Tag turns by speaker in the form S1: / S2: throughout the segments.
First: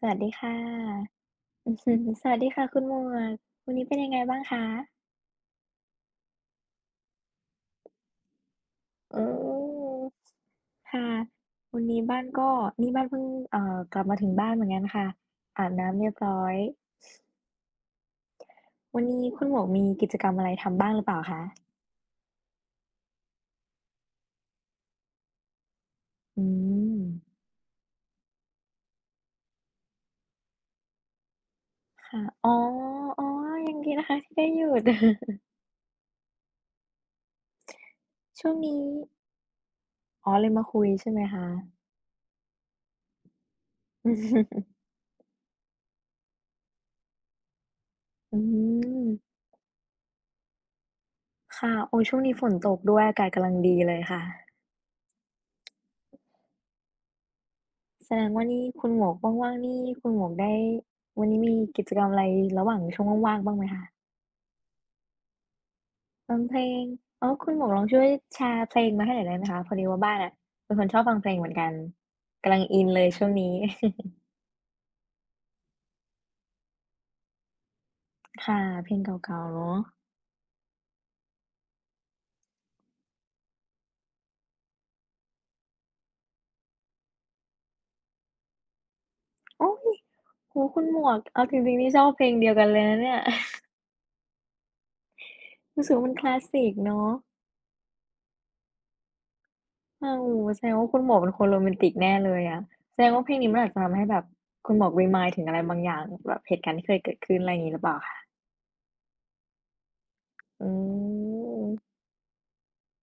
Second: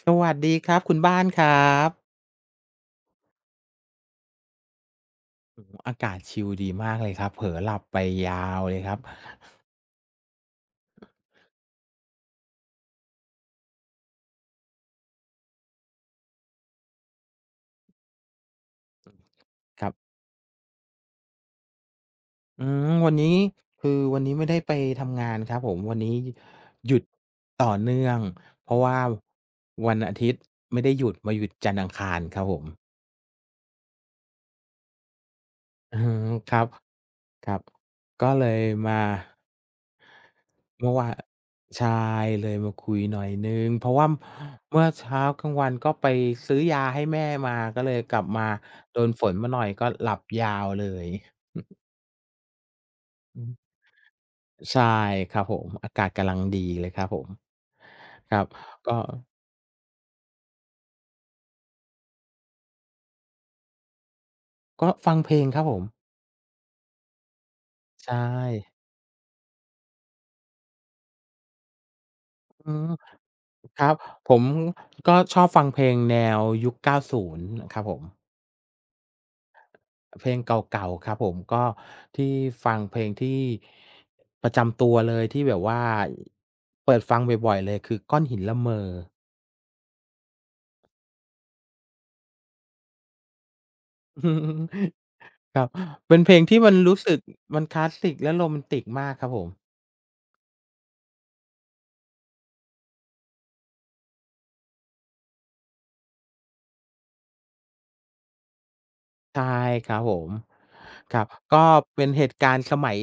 S1: ส
S2: ส
S1: วัส
S2: วั
S1: ดี
S2: สดี
S1: ค่ะ
S2: ครับคุณบ้านคร
S1: อื
S2: ั
S1: อฮ
S2: บ
S1: อสวัสดีค่ะคุณหมวกวันนี้เป็นยังไงบ้างคะ
S2: โอ้โฮอากาศชิลดีมากเลยครับเผลอหลับไปยาวเลยครับ
S1: อืมค่ะวันนี้บ้านก็นี่บ้านเพิ่งกลับมาถึงบ้านเหมือนกันค่ะอาบน้ำเรียบร้อยวันนี้คุณหมวกมี
S2: ครั
S1: กิ
S2: บ
S1: จกรรมอะไรทำบ้างหรือเปล่าคะ
S2: วันนี้วันนี้ไม่ได้ไปทำงานครับผมวันนี้
S1: อื
S2: หยุด
S1: ม
S2: ต่อเนื่องเพราะว่าวันอาทิตย์ไม่ได้หยุดมาหยุดจันทร์อังคาร
S1: ค่ะ
S2: ครับ
S1: อ๋อ
S2: ผม
S1: อ๋อยังดีนะคะที่ได้หยุด
S2: อือฮึครับครับ ก็ เล
S1: ช่วง
S2: ย
S1: นี้
S2: มา
S1: อ๋อเลยมาคุย
S2: เมื่อวา
S1: ใช่
S2: น
S1: ไหมคะ
S2: ใช่เลยมาคุยหน่อยหนึ่งเพราะว่าเมื่ อเช้ากลางวันก็ไปซื้อยาให้แม่มาก็เลยกลับ
S1: อื
S2: มาโดน
S1: ม
S2: ฝนมาหน่อยก็หลับยาวเลย
S1: ค่ะ โอ้ช่วงนี้ฝนตกด้วยอากาศ
S2: อื
S1: กำลัง
S2: ม
S1: ดีเลยค่ะ
S2: ใช่ครับผมอากาศกำลังดีเลยครับผม
S1: แสดง
S2: ครั
S1: ว่า
S2: บ
S1: นี่คุณ
S2: ก็
S1: หมวกว่างๆนี่คุณหมวกได้วันนี้มีกิจกรรมอะไรระหว่างช่วงว่างๆบ้างไหมคะ
S2: ก็ฟังเพลงครับผม
S1: ฟังเพลงอ๋อคุณหมวกลองช่วย
S2: ใช่
S1: แชร์เพลงมาให้หน่อยได้ไหมคะพอดีว่าบ้านอะเป็นคนชอบฟังเพลงเหมือนกันกำลัง
S2: อื
S1: อิ
S2: ม
S1: นเลยช่วงนี้
S2: ครั บผมก็ชอบฟังเพลงแนวยุคเก้าศูนย์ครับผม
S1: ค่ะเพลงเก่าๆเนาะ
S2: เพลงเก่าๆครับผมก็ที่ฟังเพลงที่ประจำตัวเลยที่แบบว่าเปิดฟังบ่อยๆเลยคือก้อนหินละเมอ
S1: โอ๊ยโอ้โฮคุณหมวกเอาจริงๆนี่ชอบเพลงเดียวกันเลยนะเนี่ย
S2: ครับ
S1: รู้สึกว่ามัน
S2: เป็น
S1: ค
S2: เพ
S1: ลา
S2: ลง
S1: ส
S2: ที่
S1: สิ
S2: มั
S1: ก
S2: นรู้
S1: เนาะ
S2: สึกมันคลาสสิกและโรแมนติกมากครับผม
S1: อาวโอ้โฮแสดงว่าคุณหมวกเป็นคนโรแมนติกแน่เลยอะแสดงว่าเพลงนี้มันอาจจะทำให้แบบคุณหมวก remind ถึงอะไรบางอย่างแบบเหตุการณ์ที่เคยเกิดขึ้นอะไรอย่างงี้หรือเปล่าคะ
S2: ใช่ครับผม
S1: อื
S2: ครับก็
S1: ม
S2: เป็นเหตุการณ์สมัย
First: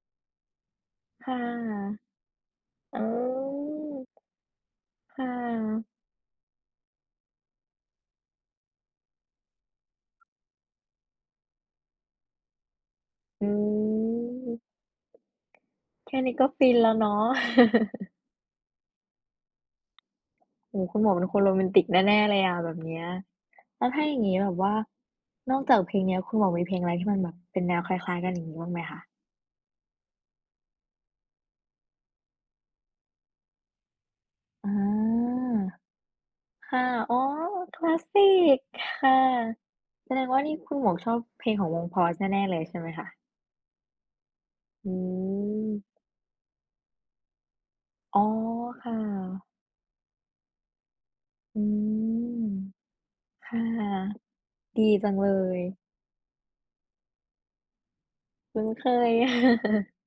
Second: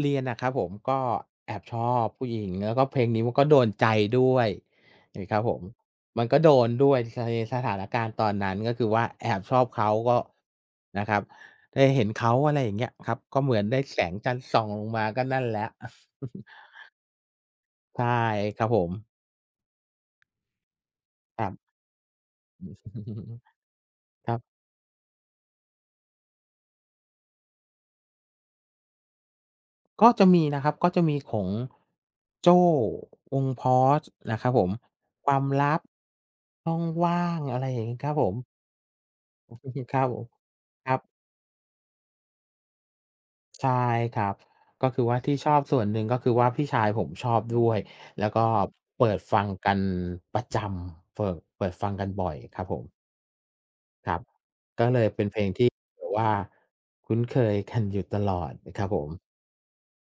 S2: เรียนอะครับผมก็
S1: ค่
S2: แอบชอ
S1: ะ
S2: บผู้หญิงแล้วก็เพล
S1: อ๋
S2: งนี้มันก็โดน
S1: อ
S2: ใจด้วย
S1: ค่
S2: นะครับผม
S1: ะ
S2: มันก็โดนด้วยสในสถานการณ์ตอนนั้นก็คือว่าแอบชอบเขาก็นะครับได้เห็นเขาอะไรอย่างเงี้ยครับก็
S1: อื
S2: เหมือนได้แสงจันทร์ส่อง
S1: ม
S2: ลงมาก็นั่นแหละ
S1: แค่นี้ก็ฟินแล้วเนาะ
S2: ใช่ครับผม
S1: โอ้โฮคุณหมวกเป็นค
S2: ค
S1: น
S2: รั
S1: โร
S2: บ
S1: แมนติกแน่ๆเลยอะแบบเนี้ย แล้วถ้าอย่าง
S2: ค
S1: งี้
S2: รับ
S1: แบบว่านอกจากเพลงเนี้ยคุณหมวกมีเพลงอะไรที่มันแบบเป็นแนวคล้ายๆกันอย่างงี้บ้างไหมคะ
S2: ก็จะมีนะครับก็จะมีของโจ้วง POS นะครับผม
S1: อา
S2: ความลับช่อง
S1: ค่ะอ๋อ
S2: ว่างอะไร
S1: ค
S2: อย่าง
S1: ลา
S2: งี้
S1: ส
S2: ครับ
S1: สิ
S2: ผม
S1: กค่ะ
S2: ครับ
S1: แส
S2: ผ
S1: ด
S2: ม
S1: งว่านี่คุณห
S2: ค
S1: มว
S2: รั
S1: ก
S2: บ
S1: ชอบเพลงของวง Pause แน่ๆเลยใช่ไหมคะ
S2: ใช่ครับก็
S1: อื
S2: คือว่าที่ชอบส่วนห
S1: ม
S2: นึ่งก็คือว่าพี่ชายผมชอบด้วย
S1: อ๋
S2: แล้
S1: อ
S2: วก็
S1: ค่ะ
S2: เปิดฟังกันประจำเปิด
S1: อื
S2: เปิดฟังกันบ่อย
S1: ม
S2: ครับผม
S1: ค่ะ
S2: ครับ
S1: ดี
S2: ก็เลย
S1: จัง
S2: เป็น
S1: เล
S2: เพลง
S1: ย
S2: ที่แบบว่าคุ้นเคยกันอยู่ตลอด
S1: คุ้น
S2: นะค
S1: เค
S2: รับผม
S1: ย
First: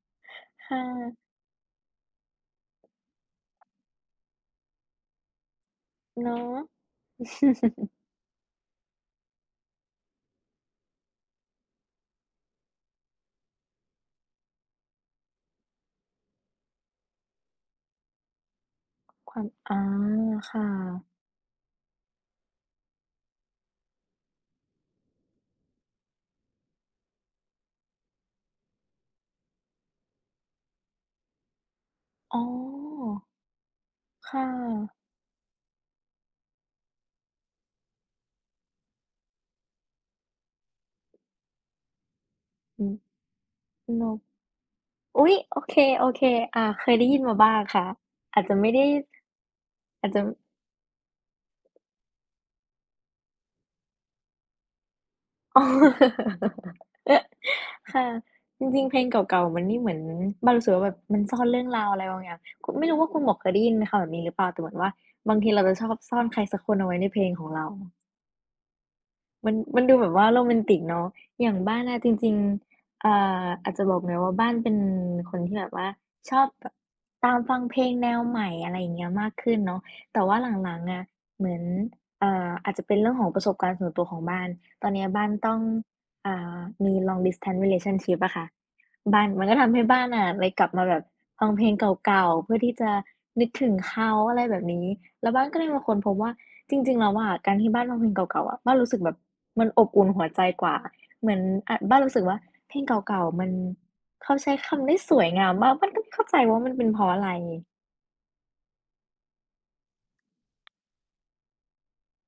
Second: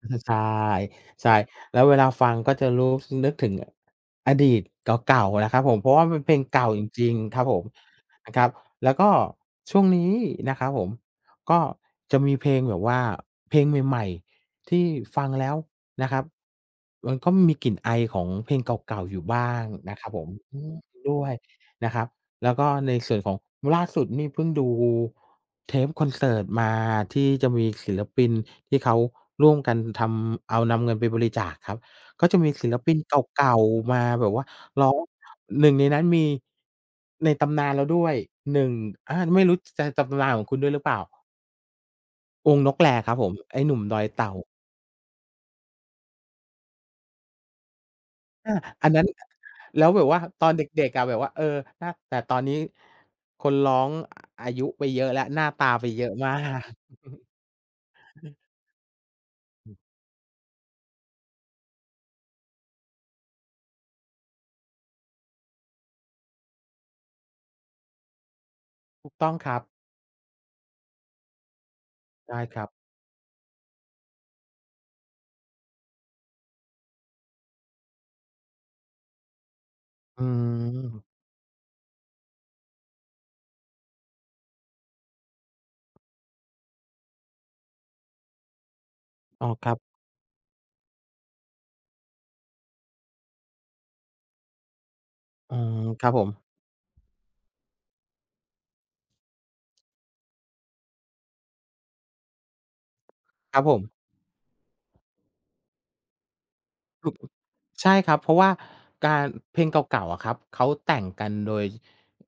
S2: ใช่
S1: ค่
S2: ใช่
S1: ะ
S2: แล้วเวลาฟังก็จะรู้สนึกถึงอดีตเก่าๆนะครับผมเพราะว่ามันเพ
S1: เนา
S2: ลง
S1: ะ
S2: เก่าจริงๆครับผม นะครับแล้วก็ช่วงนี้นะครับผมก็จะมีเพลงแบบว่าเพลงใหม่ๆที่ฟังแล้วนะครับมันก็มีกลิ่นไอของเพลงเก่าๆอยู่
S1: ความ
S2: บ้าง
S1: อา
S2: นะครับผม
S1: ค่ะ
S2: ด้วยนะครับ แล้วก็ในส่วนของล่าสุดนี่เพิ่งดูเทปคอนเสิร์ตมาที่จะมีศิลปินที่เขาร่วมกันเอานำเงินไปบริจาคครับก็จะ
S1: อ๋
S2: มีศิลปิน
S1: อ
S2: เก่าๆมาแบบว่า
S1: ค่ะ
S2: ร้องหนึ่งในนั้นมีในตำนานเราด้วยหนึ่งอาไม่รู้จะตำนานของคุณด้วยหรือเปล่าองค์นก
S1: อื
S2: แล
S1: ม
S2: ครับผมไอ้หนุ่มดอ
S1: น
S2: ย
S1: ก
S2: เต่า
S1: อุ๊ยโอเคโอเคอ่าเคยได้ยินมาบ้างค่ะอาจ
S2: อา
S1: จะไม่ได้
S2: อันนั้นแล้วแบบ
S1: อาจ
S2: ว่า
S1: จะ
S2: ตอนเด็กๆอะแบบว่าหน้าแต่ตอนนี้คนร้องอายุไปเยอะแล้วหน้า
S1: อ๋
S2: ตาไปเยอะมา
S1: อ
S2: ก
S1: ค่ะจริงๆ เพลงเก่าๆมันนี่เหมือนบ้านรู้สึกว่าแบบมันซ่อนเรื่องราวอะไรบางอย่างคุณไม่รู้ว่าคุณหมวกเคยได้ยินไหมคำแบบนี้หรือเปล่าแต่เหมือนว่า บางทีเราจะชอบซ่อนใครสักคนเอาไว้ในเพลงของเรา
S2: ถูกต้องค
S1: มัน
S2: รับ
S1: มันดูแบบว่าโรแมนติกเนาะอย่างบ้านอะจริง
S2: ได้ครับ
S1: ๆอาจจะบอกหน่อยว่าบ้านเป็นคนที่แบบว่าชอบแบบตามฟังเพลงแนวใหม่อะไรอย่างเงี้ยมากขึ้นเนาะ
S2: อื
S1: แต่ว่าหลังๆอะ
S2: ม
S1: เหมือนอาจจะเป็นเรื่องของประสบการณ์ส่วนตัวของบ้านตอนเนี้ยบ้านต้องอ่ามี long distance relationship อะค่ะบ้านมั
S2: อ๋อ
S1: นก็
S2: ครั
S1: ทำ
S2: บ
S1: ให้บ้านอะเลยกลับมาแบบฟังเพลงเก่าๆเพื่อที่จะนึกถึงเขาอะไรแบบนี้แล้วบ้าน
S2: อื
S1: ก็เลย
S2: ม
S1: มาค้น
S2: ค
S1: พ
S2: รับ
S1: บ
S2: ผม
S1: ว่า จริงๆแล้วอะการที่บ้านฟังเพลงเก่าๆอะบ้านรู้สึกแบบมันอบอุ่นหัวใจกว่าเหมือนอะบ้านรู้สึกว่าเพลงเก่าๆมัน
S2: ครับผม
S1: เขาใช้คำได้สวยงามมากบ้านก็ไม่เข้าใจว่ามันเป็นเพราะอะไร
S2: ใช่ครับเพราะว่าการเพลงเก่าๆอะครับเขาแต่งกันโดย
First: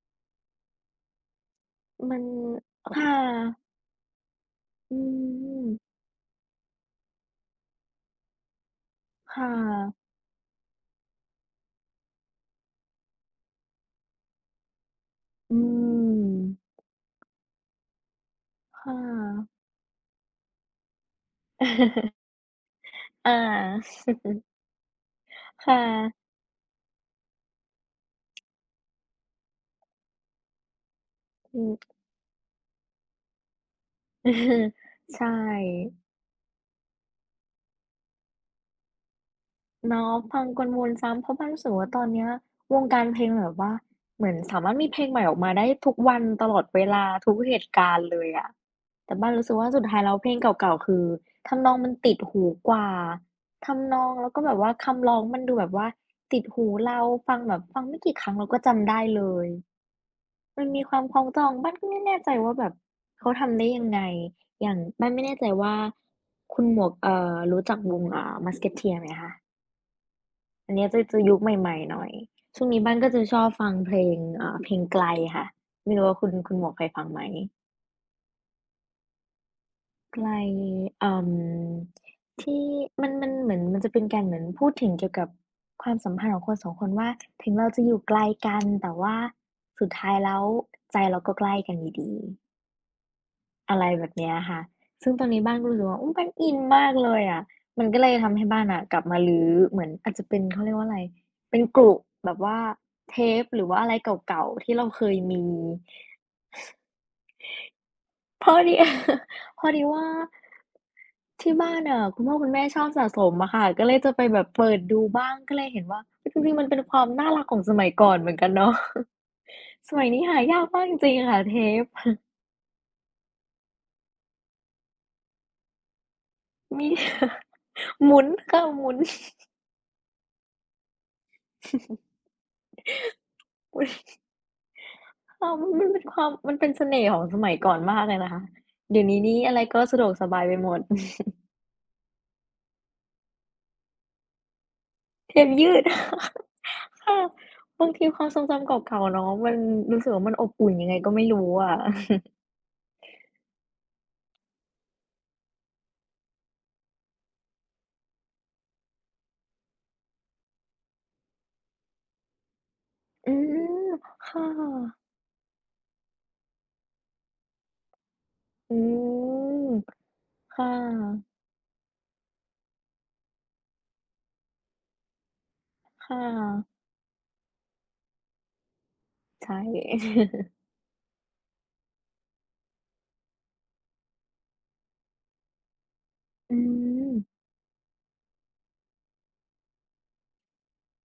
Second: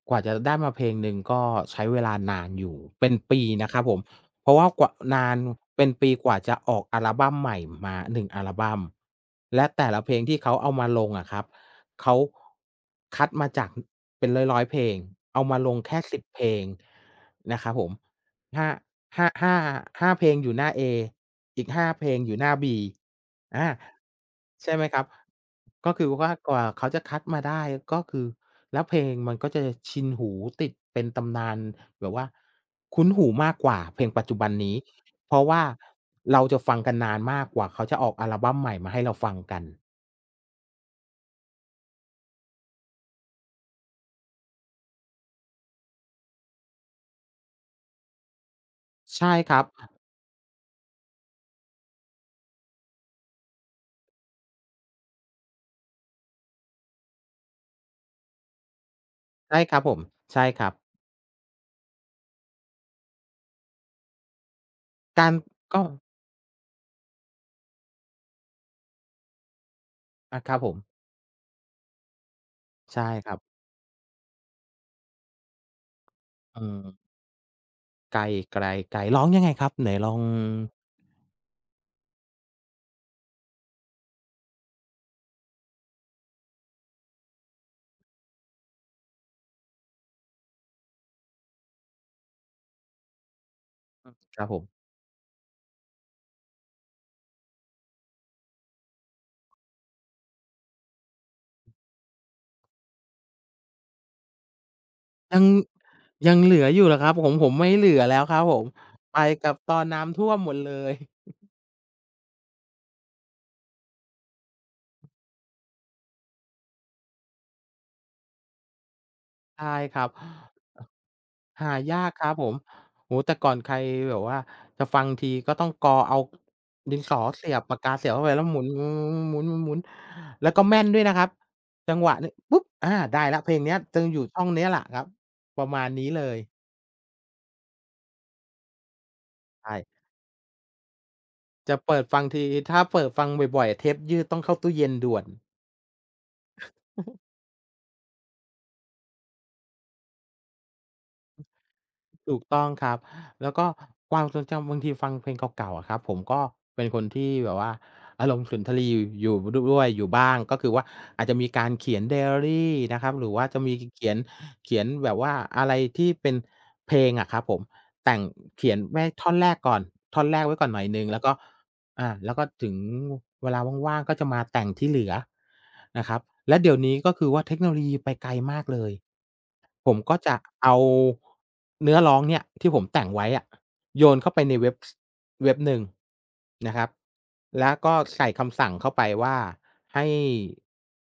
S2: กว่าจะได้มาเพลงหนึ่งก็ใช้เวลา
S1: มัน
S2: นานอยู่เป็
S1: ค่ะ
S2: นปีนะครับผมเพราะว่ากว่า
S1: อื
S2: นาน
S1: ม
S2: เป็นปีกว่าจะออกอัลบัมใหม่มาหนึ่งอัลบัม
S1: ค่
S2: และแต่ละ
S1: ะ
S2: เพลงที่เขาเอามาลงอะครับเขาคัดมาจากเป็นร้อยๆเพลงเอามา
S1: อื
S2: ลงแค่10
S1: ม
S2: เพลงนะครับผม ห้า
S1: ค่ะ
S2: ห้าห้าเพลงอยู่หน้าเออีกห้าเพลง อยู่หน้าบี
S1: อ
S2: อา
S1: า
S2: ใช่ไหมครับ
S1: ค่ะ
S2: ก็คือว่ากว่าเขาจะคัดมาได้ก็คือแล้วเพลงมันก็จะชินหูติดเป็นตำนาน
S1: อือ
S2: แบบว่าคุ้นหูมากกว่าเพลงปัจจุบันนี้
S1: ใช่
S2: เพราะว่าเราจะฟังกันนานมากกว่าเขาจะออกอัลบัมใหม่มาให้เราฟังกัน
S1: เนาะฟังกลวนซ้ำเพราะว้านรู้สึกว่าตอนเนี้ยวงการเพลงแบบว่าเหมือนสามารถมีเพลงใหม่ออกมาได้ทุกวันตลอดเวลาทุกเหตุการณ์เลยอะแต่บ้า
S2: ใช่
S1: นรู้
S2: ค
S1: สึก
S2: รับ
S1: ว่าสุดท้ายแล้วเพลงเก่าๆคือทำนองมันติดหูกว่าทำนองแล้วก็แบบว่าคำร้องมันดูแบบว่าติดหูเราฟังแบบฟังไม่กี่ครั้งเราก็จำได้เลย
S2: ใช่ครับผมใช่ค
S1: มัน
S2: รับ
S1: มีความคล้องจองบ้านก็ไม่แน่ใจว่าแบบเขาทำได้ยังไงอย่างบ้านไม่
S2: การ
S1: แน่ใจว่า
S2: ก็
S1: คุณหมวกรู้จักวงMusketeers ไหมคะ
S2: อาครับผ
S1: อั
S2: ม
S1: นเนี้ยจะยุคใหม่ๆหน่อยช่วงนี้บ้าน
S2: ใช่
S1: ก็จะ
S2: ค
S1: ช
S2: รับ
S1: อบฟังเพลงเพลงไกลค่ะไม่รู้ว่าคุณ
S2: อื
S1: หมวกเคยฟัง
S2: ม
S1: ไหม
S2: ไกลไกลไกลร้องยังไงครับไหนลอ
S1: ไก
S2: ง
S1: ลเอ่อที่มันเหมือนมันจะเป็นการเหมือนพูดถึงเกี่ยวกับความสัมพันธ์ของคนสองคนว่าถึงเราจะอยู่ไกลกันแต่ว่าสุดท้ายแล้วใจเราก็ใกล้กันอยู่ดี อะไรแบบเนี้ย
S2: ครับผ
S1: ค่ะ
S2: ม
S1: ซึ่งตอนนี้บ้านก็รู้สึกว่าอุ๊ยบ้านอินมากเลยอะมันก็เลยทำให้บ้านอะกลับมารื้อเหมือนอาจจะเป็นเขาเรียกว่าอะไรเป็นกรุแบบว่าเทปหรือว่าอะไรเก่าๆที่เราเคย
S2: ยัง
S1: มี
S2: ยังเหลืออยู่เหรอครับของผมไม่เหลือแล้วครับ
S1: พ
S2: ผ
S1: อ
S2: ม
S1: ดี
S2: ไป กับ
S1: พอ
S2: ตอ
S1: ดี
S2: น
S1: ว่า
S2: น้ำท่วมหมดเลย
S1: ที่บ้านอะคุณพ่อคุณแม่ชอบสะสมอะค่ะก็เลยจะไปแบบเปิดดูบ้างก็เลยเห็นว่าเฮ้ยจริงๆมันเป็นความน่ารักของสมัยก่อนเหมือนกันเนาะ
S2: ใช่
S1: ส
S2: ค
S1: มั
S2: รั
S1: ย
S2: บ
S1: นี้หายากมากจริงๆค่ะเท
S2: หายาก
S1: ป
S2: ครับผมโอ้โฮแต่ก่อนใครแบบว่าจะฟังทีก็ต้องกอเอา
S1: มี
S2: ดินสอเสียบปากกา เสีย
S1: ห
S2: บ
S1: มุ
S2: เข้า
S1: น
S2: ไปแล้วหมุ
S1: ค่ะหมุน
S2: นๆๆๆๆแล้วก็แม่นด้วยนะครับจังหวะนี้ปุ๊บอาได้แล้วเพลงเนี้
S1: ห
S2: ย
S1: มุน
S2: จึงอยู่ช่องเนี้ยแหละครับ
S1: อวา
S2: ป
S1: ม
S2: ระ
S1: น
S2: มา
S1: มั
S2: ณ
S1: นเป็น
S2: นี้
S1: ค
S2: เล
S1: วาม
S2: ย
S1: มันเป็นเสน่ห์ของสมัยก่อนมากเลยนะคะเดี๋ยวนี้อะไร
S2: ใช่
S1: ก็สะดวกสบายไปหมด
S2: จะเปิดฟังทีถ้าเปิดฟังบ่อยๆเทปยืดต้องเข้าตู้เย็นด่วน
S1: เทปยืด ค่ะบางทีความทรงจำเก่าๆเนาะมันรู้สึกว่ามันอบอุ่นยังไงก็ไม่รู้อะ
S2: ถูกต้องครับแล้วก็ความทรงจำบางทีฟังเพลงเก่าๆอะครับผมก็เป็นคนที่แบบว่าอารมณ์สุนทรีย์อยู่ด้วยอยู่บ้างก็คือว่าอาจจะมีการเขียนไดอารีนะครับห รื
S1: อื
S2: อว่าจะมี
S1: ม
S2: เขียน
S1: ค่ะ
S2: เขียนแบบว่าอะไรที่เป็นเพลงอะครับผมแต่งเขีย
S1: อื
S2: นแม่ท่อนแรก
S1: ม
S2: ก่อนท่อนแรกไว้ก่อ
S1: ค่ะ
S2: นหน่อยหนึ่งแล้วก็ อาแล้วก็ถึงเวลาว่างๆก็จะมาแต่งที่เหลือนะค
S1: ค่
S2: รับและเดี๋ย
S1: ะ
S2: วนี้ก็คือว่าเทคโนโลยีไปไกลมากเลย
S1: ใช่
S2: ผมก็จะเอาเนื้อร้องเนี่ยที่ผมแต่งไว้อะโยนเข้าไปในเว็บสเว็บหนึ่ง
S1: อื
S2: นะครับ
S1: ม
S2: แล้วก็ใส่คำสั่งเข้าไปว่าให้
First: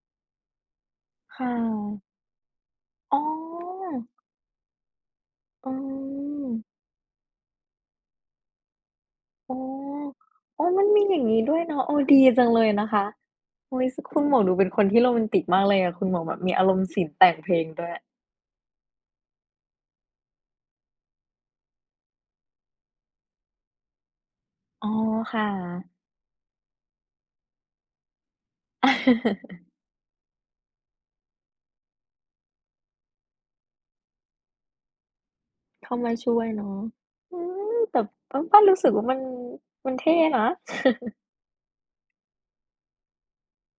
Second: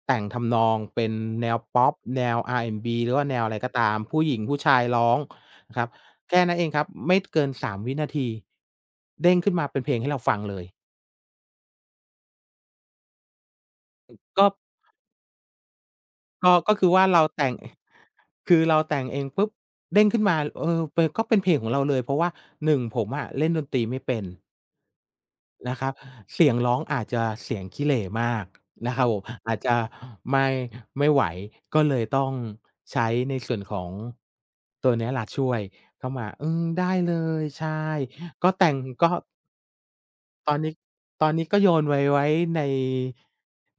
S2: แต่งทำนองเป็น
S1: ค่
S2: แนวพ็อป
S1: ะ
S2: แนว R&B หรือ
S1: อ๋อ
S2: ว่าแนวอะไรก็ตามผู้หญิงผู้ชายร้อง
S1: อื
S2: นะครับแค่
S1: ม
S2: นั้นเองครับไม่เกินสามวินาทีเด้งขึ้น
S1: อ๋
S2: มาเป็นเพลงให้เรา
S1: อ
S2: ฟังเล
S1: อ๋
S2: ย
S1: อมันมีอย่างงี้ด้วยเนาะโอ้ดีจังเลยนะคะอุ๊ยซคุณหมวก
S2: ก็
S1: ดูเป็นคนที่โรแมนติกมากเลยอะคุณหมวกแบบ
S2: ก็
S1: มีอาร
S2: ก็
S1: ม
S2: คื
S1: ณ์
S2: อ
S1: ศิ
S2: ว่า
S1: ลป์
S2: เรา
S1: แต่งเพ
S2: แต่ง
S1: ลงด้วย
S2: คือเราแต่งเองปุ๊บเด้งขึ้นมาเป็นก็เป็นเพลงของเราเลย เพราะว่าหนึ่งผมอะเล่นดนตรีไม่เป็น
S1: อ๋อค่ะ
S2: นะครับเสียงร้องอาจจะเสียงขี้เหร่มากนะครับผมอาจ จะไม่ไม่ไหวก็เลยต้องใช้ในส่วนของตัวเนี้ยแหละช่วย
S1: เข้า
S2: เข้า
S1: มา
S2: มา
S1: ช่วย
S2: อืม
S1: เนาะ
S2: ได้เล
S1: อื
S2: ย
S1: ม
S2: ใช่
S1: แต่เออ
S2: ก็
S1: ก็
S2: แต่ง
S1: รู้สึกว่า
S2: ก็
S1: มันเท่นะ
S2: ตอนนี้ตอนนี้ก็โยนไว้ใน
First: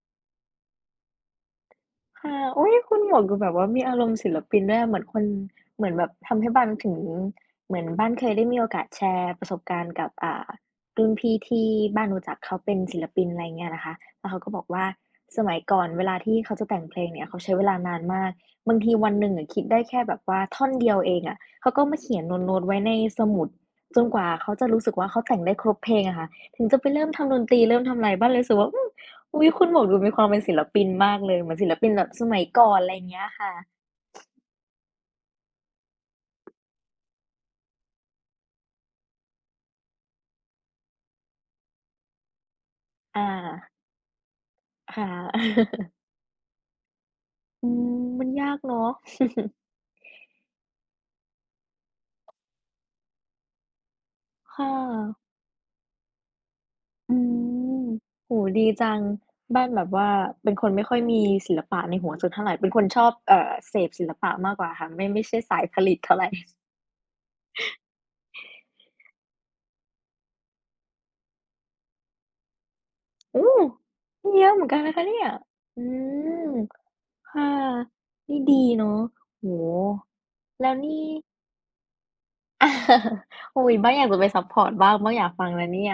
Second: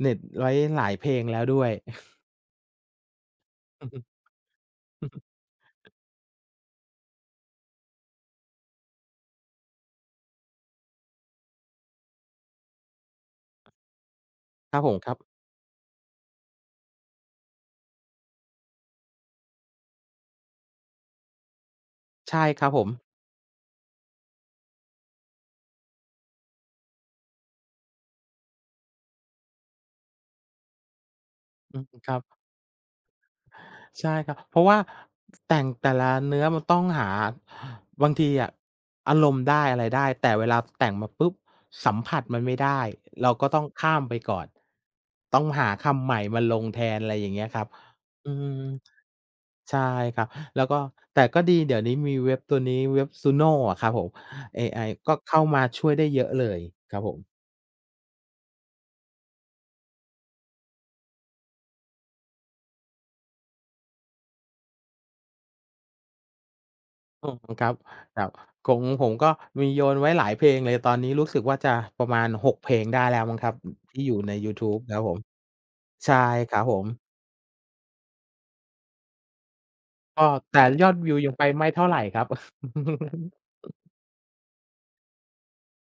S2: เน็ตไว้หลายเพลงแล้วด้วย
S1: ค่ะอุ๊ยคุณหมวกดูแบบว่ามีอารมณ์ศิลปินด้วยอะเหมือนคน เหมือนแบบทำให้บ้านถึงเหมือนบ้านเคยได้มีโอกาสแชร์ประสบการณ์กับรุ่นพี่ที่บ้านรู้จักเขาเป็นศิลปินอะไรเงี้ยนะคะแล้วเขาก็บอก
S2: ครับ
S1: ว่า
S2: ผมครับ
S1: สมัยก่อนเวลาที่เขาจะแต่งเพลงเนี่ยเขาใช้เวลานานมากบางทีวันหนึ่งอะคิดได้แค่แบบว่าท่อนเดียวเองอะเขาก็มาเขียน
S2: ใช่
S1: โน้
S2: ค
S1: ต
S2: รั
S1: ๆ
S2: บ
S1: ไว้
S2: ผม
S1: ในสมุดจนกว่าเขาจะรู้สึกว่าเขาแต่งได้ครบเพลงอะค่ะถึงจะไปเริ่มทำดนตรีเริ่มทำอะไรบ้านเลยรู้สึกว่าอืม อุ๊ยคุณหมวกดูมีความเป็นศิลปินมากเลยเหมือนศิล
S2: อืม
S1: ปินแบ
S2: ค
S1: บ
S2: รับ
S1: สมัยก่อนอะไรอย่างเงี้ยค่ะ
S2: ใช่ครับเพราะว่าแต่งแต่ละเนื้อมันต้องหาบางทีอะอารมณ์ได้อะไรได้แต่เวลาแต่งมาปุ๊บสัมผัสมันไม่ได้
S1: อา
S2: เราก็ต้องข้ามไปก่อน
S1: ค่ะ
S2: ต้องหา คำใหม่มาลงแทนอะไรอย่างเงี้ยครับ
S1: อืมมั
S2: อื
S1: นยา
S2: ม
S1: กเนาะ
S2: ใช่ครับแล้วก็แต่ก็ดีเดี๋ยวนี้มีเว็บตัวนี้เว็บ Suno อะครับผมเอ
S1: ค่
S2: ไอก็
S1: ะ
S2: เข้ามาช่วยได้เยอะเลยครับผ
S1: อื
S2: ม
S1: มโอ้โฮดีจังบ้านแบบว่าเป็นคนไม่ค่อยมีศิลปะในหัวสักเท่าไรเป็นคนชอบเสพศิลปะมากกว่าค่ะไม่ใช่สายผลิตเท่าไร
S2: อืมครับครับของผมก็มีโยนไว้หลายเพลงเลยตอนนี้รู้สึกว่าจะประมาณ6เพลงได้แล้วมั้ง
S1: โอ้
S2: ครับที่อยู่ใน
S1: เย
S2: ยู
S1: อะเหมื
S2: ทู
S1: อน
S2: บ
S1: กัน
S2: ค
S1: นะ
S2: รับ
S1: คะ
S2: ผม
S1: เนี่ยอื
S2: ใช่
S1: ม
S2: ครับผม
S1: ค่ะนี่ดีเนาะโอ้โฮ
S2: ก็แต่
S1: แล้ว
S2: ยอด
S1: นี่
S2: วิวยังไปไม่เท่าไรครับ
S1: อุ๊ยบ้างอยากจะไปซัปพอร์ตบ้าง บ้างอยากฟังนะเนี่ย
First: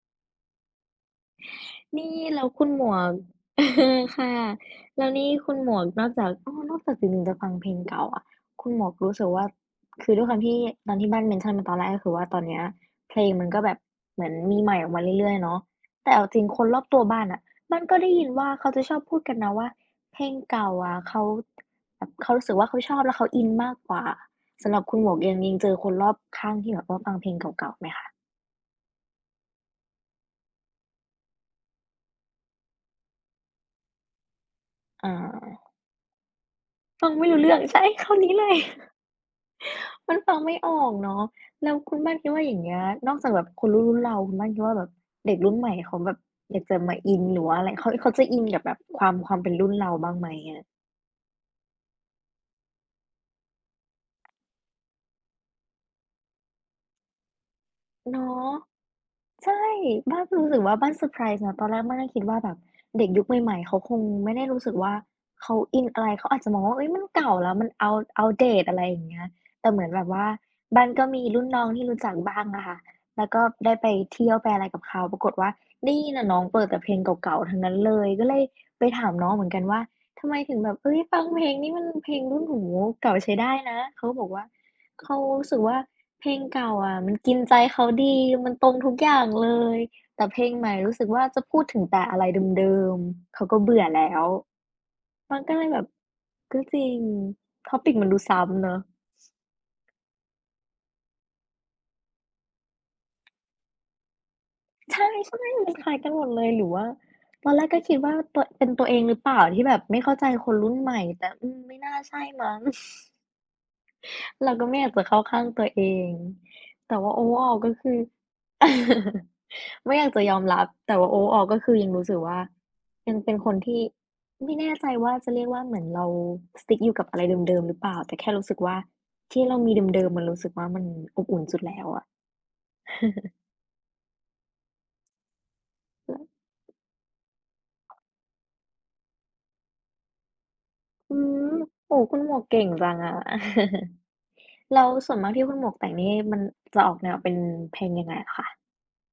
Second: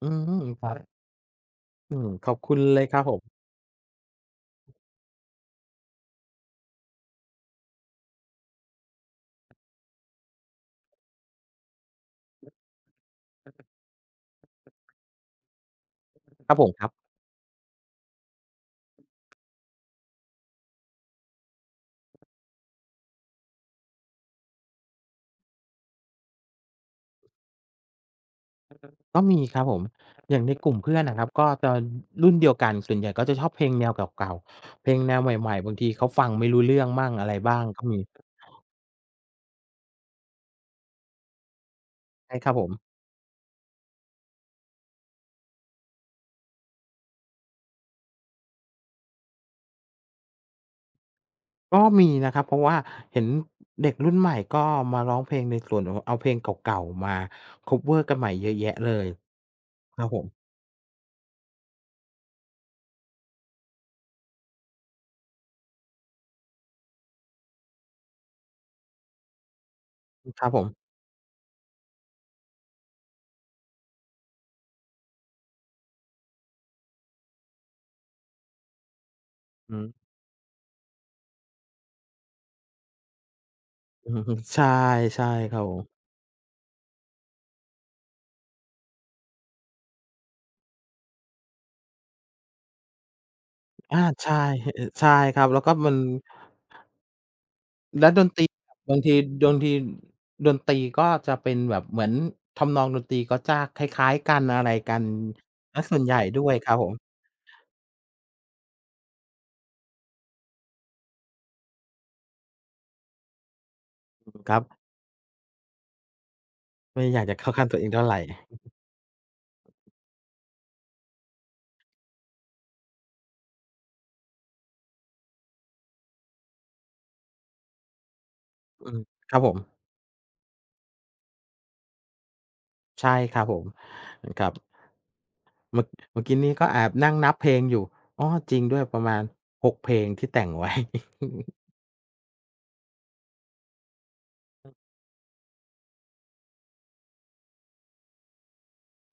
S2: อืมครับอืม
S1: นี่
S2: ขอบ
S1: แล้ว
S2: คุณ
S1: คุณ
S2: เล
S1: หม
S2: ยค
S1: ว
S2: รับผ
S1: ก
S2: ม
S1: เออค่ะแล้วนี่คุณหมวกนอกจากอ้อนอกจากติ่งๆจะฟังเพลงเก่าอะคุณหมวกรู้สึกว่าคือด้วยความที่ตอนที่บ้าน mention มาตอนแรกก็คือว่าตอนเนี้ยเพลงมันก็แบบเหมือนมีใหม่ออกมาเรื่อยๆเนาะแต่เอาจริง
S2: ครับ
S1: ค
S2: ผ
S1: น
S2: ม
S1: ร
S2: ค
S1: อบ
S2: รั
S1: ตัว
S2: บ
S1: บ้านน่ะบ้านก็ได้ยินว่าเขาจะชอบพูดกันนะว่าเพลงเก่าอะเขาแบบเขารู้สึกว่าเขาชอบแล้วเขาอินมากกว่าสำหรับคุณหมวกยังเจอคนรอบข้างที่แบบว่าฟังเพลงเก่าๆไหมคะ
S2: ก็มีครับผมอย่างในกลุ่มเพื่อนน่ะครับก็จะรุ่นเดียวกันส่วนใหญ่ก็จะชอบเพลงแนวเก่าๆเพลงแน
S1: อา
S2: วใหม่ๆบางทีเขาฟังไม่รู้เรื่องมั่
S1: ฟั
S2: ง
S1: ง
S2: อะ
S1: ไม่
S2: ไร
S1: รู้เรื่อ
S2: บ้า
S1: ง
S2: ง
S1: ใช่
S2: ก็มี
S1: คำนี้เลย มันฟังไม่ออกเนาะแล้วคุณบ้านคิด
S2: ใช่
S1: ว่า
S2: ครั
S1: อ
S2: บ
S1: ย่าง
S2: ผม
S1: เงี้ยนอกจากแบบคนรุ่นๆเราคุณบ้านคิดว่าแบบเด็กรุ่นใหม่เขาแบบอยากจะมาอินหรือว่าอะไรเขาจะอินกับแบบความเป็นรุ่นเราบ้างไหมอะ
S2: ก็มีนะครับเพราะว่าเห็นเด็กรุ่นใหม่ก็มาร้องเพลงในส่วนของเอาเพลงเก่าๆมาคัฟเวอร์กันใหม่เย
S1: เนาะ
S2: อะแยะเลย
S1: ใช่
S2: ครับผ
S1: บ้าน
S2: ม
S1: รู้สึกว่าบ้านเซอร์ไพรส์นะตอนแรกบ้านก็คิดว่าแบบเด็กยุคใหม่ๆเขาคงไม่ได้รู้สึกว่าเขาอินอะไรเขาอาจจะมองว่าเฮ้ยมันเก่าแล้วมัน outdate อะไรอย่างเงี้ยแต่เหมือนแบบว่า
S2: ครับผม
S1: บ้านก็มีรุ่นน้องที่รู้จักบ้างอะค่ะแล้วก็ได้ไปเที่ยวไปอะไรกับเขาปรากฏว่านี่น่ะน้องเปิดแต่เพลงเก่าๆทั้งนั้นเลยก็เลยไปถามน้องเหมือนกัน
S2: อื
S1: ว่า
S2: ม
S1: ทำไมถึงแบบเฮ้ยฟังเพลงนี้มันเพลงรุ่นโอ้โฮเก่าใช้ได้นะเขา
S2: อื
S1: ก็
S2: อ
S1: บอก
S2: ฮึ
S1: ว่า
S2: ใช่
S1: เขา
S2: ใช่
S1: รู้
S2: ค
S1: สึ
S2: รั
S1: ก
S2: บผ
S1: ว่า
S2: ม
S1: เพลงเก่าอะมันกินใจเขาดีมันตรงทุกอย่างเลยแต่เพลงใหม่รู้สึกว่าจะพูดถึงแต่อะไรเดิมๆเขาก็เบื่อ
S2: อา
S1: แล้ว
S2: ใช่ใช่ค
S1: มัน
S2: รับ
S1: ก็
S2: แล้ว
S1: เลย
S2: ก็
S1: แบบ
S2: มัน
S1: ก็จริง topic มั
S2: และ
S1: นดู
S2: ดนตรี
S1: ซ้ำเนาะ
S2: บางทีดนตรีดนตรีก็จะเป็นแบบเหมือนทำนองดนตรีก็จะคล้ายๆกันอะไรกัน
S1: ใช่ๆมัน
S2: เสีย
S1: คล้า
S2: ส่
S1: ย
S2: วน
S1: กั
S2: ให
S1: นห
S2: ญ่
S1: มดเล
S2: ด้
S1: ย
S2: วย
S1: ห
S2: ค
S1: รือ
S2: รับผ
S1: ว่า
S2: ม
S1: ตอนแรกก็คิดว่าเป็นตัวเองหรือเปล่าที่แบบไม่เข้าใจคนรุ่นใหม่แต่อืมไม่น่าใช่มั้ง
S2: ค
S1: เรา
S2: รับ
S1: ก็ไม่อยากจะเข้าข้างตัวเอง แต่
S2: ไม่
S1: ว่า
S2: อยากจะเข้า
S1: overall
S2: ข้าง
S1: ก็
S2: ตัวเอง
S1: คือ
S2: เท่าไร
S1: ไม่อยากจะยอมรับแต่ว่า overall ก็คือยังรู้สึกว่ายังเป็นคนที่ไม่แน่ใจว่าจะเรียกว่าเหมือนเรา stick อยู่กับอะไรเดิมๆหรือเปล่าแต่แค่รู้สึกว่า
S2: อืมครับ
S1: ที่
S2: ผม
S1: เรามีเดิมๆมันรู้สึกว่ามันอบอุ่นสุดแล้วอะ
S2: ใช่ครับผมครับ เมื่อ
S1: ้
S2: เมื่อกี้นี้ก็แอบนั่งนับเพลงอยู่อ้อจริงด้วยประมาณ6เพลงที่แต่งไว้
S1: อืม โอ้คุณหมวกเก่งจังอะ แล้วส่วนมากที่คุณหมวกแต่งนี่มันจะออกแนวเป็นเพลงยังไงอะคะ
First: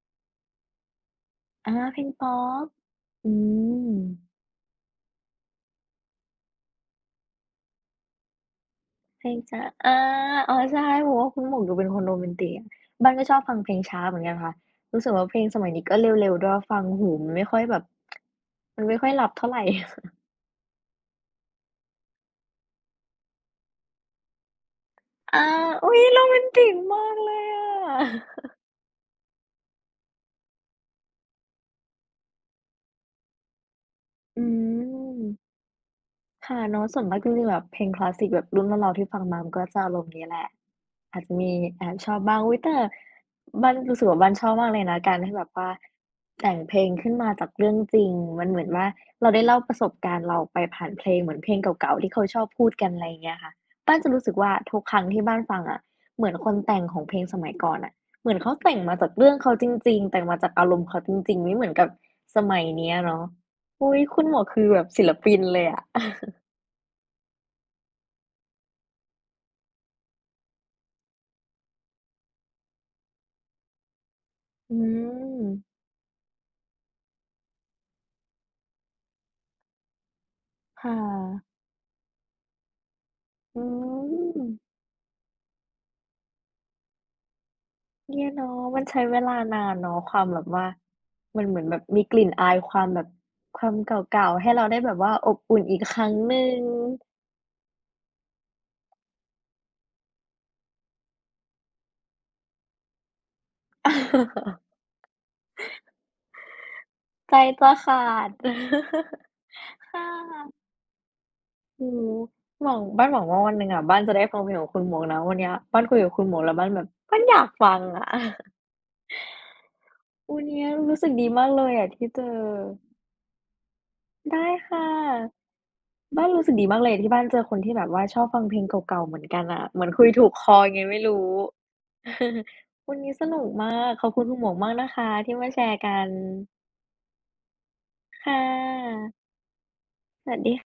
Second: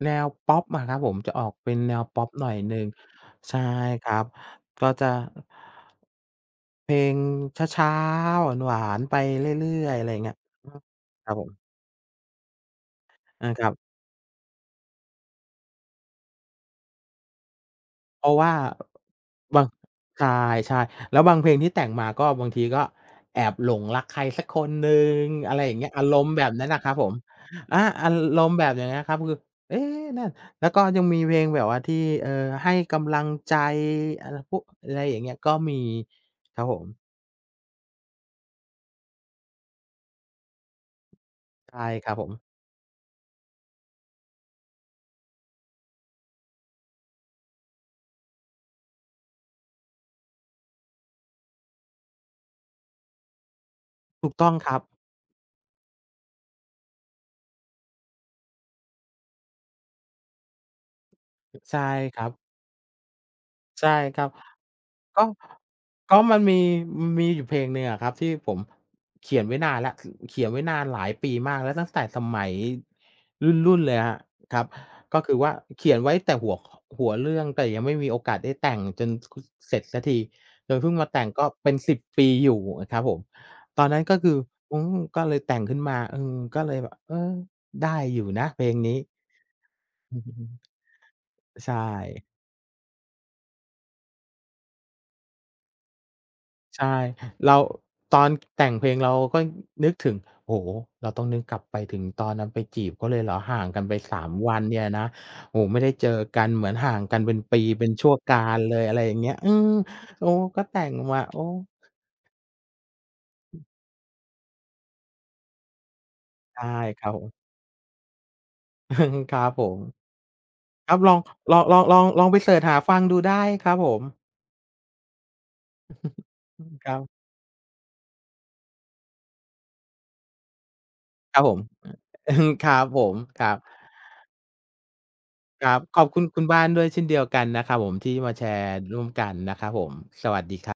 S2: แนวพอปอะครับผมจะออกเป็
S1: อา
S2: นแน
S1: เพ
S2: ว
S1: ลง
S2: พอป
S1: ป๊อ
S2: หน่อย
S1: ป
S2: หนึ่ง
S1: อื
S2: ใช่
S1: ม
S2: ครับ ก็จะเพลงช้าๆหวานๆไป
S1: เพลง
S2: เร
S1: ช้า
S2: ื่อย
S1: อา
S2: ๆอะไรอย่างเงี้ย
S1: อ๋อ
S2: อือ
S1: ใช่เพราะ
S2: ค
S1: ว่า
S2: รับ
S1: คุ
S2: ผ
S1: ณ
S2: ม
S1: หมวกดูเป็นคนโรแมนติกอะบ้านก็ชอบ
S2: อา
S1: ฟัง
S2: ค
S1: เพ
S2: รับ
S1: ลงช้าเหมือนกันค่ะรู้สึกว่าเพลงสมัยนี้ก็เร็วๆด้วยฟังหูมันไม่ค่อยแบบ
S2: เพราะว่า
S1: มันไม่ค่อยหลับเท่าไร
S2: บาง ใช่ๆแล้วบางเพลงที่แต่งมาก็บางทีก็แอบหลงรักใครสักคนหนึ่ง
S1: อา
S2: อะไรอย่างเงี้ย
S1: อุ๊ย
S2: อาร
S1: โร
S2: ม
S1: แม
S2: ณ์แบ
S1: น
S2: บนั้
S1: ติ
S2: น
S1: ก
S2: น่ะครับผ
S1: มา
S2: ม
S1: กเลยอ
S2: อา
S1: ะ
S2: อารมณ์แบบอย่างเงี้ยครับคือเอ๊ะนั่นแล้วก็ยังมีเพลงแบบว่าที่เอ่อให้กำลังใจอะไร
S1: อื
S2: พวกอะไรอ
S1: ม
S2: ย่างเงี้ยก็มีค
S1: ค่ะ
S2: รับผม
S1: เนาะส่วนมากจริงๆแบบเพลงคลาสสิกแบบรุ่นเราๆที่ฟังมามันก็จะอารมณ์นี้แหละอาจจะมีแอ
S2: ใช่
S1: บ
S2: ค
S1: ช
S2: รับ
S1: อบ
S2: ผม
S1: บ้างอุ๊ยแต่บ้านรู้สึกว่าบ้านชอบมากเลยนะการที่แบบว่าแต่งเพลงขึ้นมาจากเรื่องจริงมันเหมือนว่าเราได้เล่าประสบการณ์เราไปผ่านเพลงเหมือนเพลงเก่าๆที่เขาชอบพูดกันอะไรอย่างเงี้ยค่ะบ้านจะรู้
S2: ถู
S1: สึ
S2: ก
S1: ก
S2: ต้อ
S1: ว่า
S2: งครั
S1: ทุ
S2: บ
S1: กครั้งที่บ้านฟังอะเหมือนคนแต่งของเพลงสมัยก่อนอ่ะเหมือนเขาแต่งมาจากเรื่องเขาจริงๆแต่งมาจากอารมณ์เขาจริงๆไม่เหมือน
S2: ใช่
S1: กับ
S2: ครับ
S1: สมัยเนี้ยเนาะ
S2: ใช่
S1: อุ้ย
S2: ค
S1: คุ
S2: รั
S1: ณ
S2: บ
S1: หมอคือแบบศิล
S2: ก็
S1: ปินเลยอะ
S2: ก็มันมีอยู่เพลงหนึ่งอะครับที่ผมเขียนไว้นานแล้วเขียนไว้นานหลายปีมากแล้วตั้งแต่สมัยรุ่นๆเลยอะครับ
S1: อื
S2: ก็คือ
S1: ม
S2: ว่าเขียนไว้แต่หัวขหัวเรื่องแต่ยังไม่มีโอกาสได้แต่งจนคเสร็จสักทีจน
S1: ค่
S2: เพิ่งมาแต่งก็
S1: ะ
S2: เป็นสิบปีอยู่อะครับผม
S1: อื
S2: ตอนนั้นก็คือ
S1: ม
S2: อืมก็เลยแต่งขึ้นมาก็เลยแบบได้อ
S1: เนี่
S2: ยู่
S1: ย
S2: นะ
S1: เนาะ
S2: เพลง
S1: มัน
S2: นี้
S1: ใช้เวลานานเนาะ ค
S2: อื
S1: วา
S2: อ
S1: มแบ
S2: ฮึ
S1: บว่ามันเหมือน
S2: ใช่
S1: แบบมีกลิ่นอายความแบบความเก่าๆให้เราได้แบบว่าอบอุ่นอีกครั้งหนึ่ง
S2: ใช่เราตอนแต่งเพลงเราก็นึกถึงโอ้โฮเราต้องนึกกลับไปถึงตอนนั้นไปจีบเขาเลยเหรอห่างกันไป3วั นเนี่ยนะโอ้โฮไม่ได้เจอกันเหมือนห่างกันเป็
S1: ใจ
S2: นปี
S1: จะ
S2: เป็น
S1: ขา
S2: ชั่ว
S1: ด
S2: กาลเลยอะไรอย่าง เงี้ยอืม
S1: ค่ะ
S2: โอ้ก็แต่งมาโอ้
S1: โอ้โฮหวังบ้านหวังว่าวันหนึ่งอะบ้านจะได้ฟังเพลงของคุณหมวกนะวันเนี้ยบ้านคุยกับคุณหมวกแล้ว
S2: ใช่
S1: บ้านแบบ
S2: ครับ
S1: บ้า
S2: ผ
S1: น
S2: ม
S1: อยากฟังอะ
S2: ครับผม
S1: วันเนี้ย
S2: ครับ
S1: รู้สึ
S2: ล
S1: ก
S2: อง
S1: ดีมากเลยอะที่เจ
S2: ลอง
S1: อ
S2: ไปเสิร์ชหาฟังดูได้ครับผม
S1: ได้ค่ะ บ้านรู้สึก
S2: อื
S1: ดี
S2: ม
S1: มาก
S2: ค
S1: เล
S2: รั
S1: ยที่
S2: บ
S1: บ้านเจอคนที่แบบว่าชอบฟังเพลงเก่าๆเหมือนกันอะเหมือนคุยถูกคอยังไงไม่รู้
S2: ครับผม อืมครับ
S1: วัน
S2: ผ
S1: นี้
S2: ม
S1: ส
S2: ค
S1: นุก
S2: รับ
S1: มากขอบคุณคุณหมวกมากนะคะที่มาแช
S2: ครับ
S1: ร์
S2: ข
S1: กั
S2: อบ
S1: น
S2: คุณคุณบ้านด้วยเช่นเดียวกันนะครับผมที่มา
S1: ค่
S2: แชร์ร่ว
S1: ะ
S2: มกันนะครับผมส
S1: สวั
S2: วั
S1: ส
S2: ส
S1: ดี
S2: ดีครับ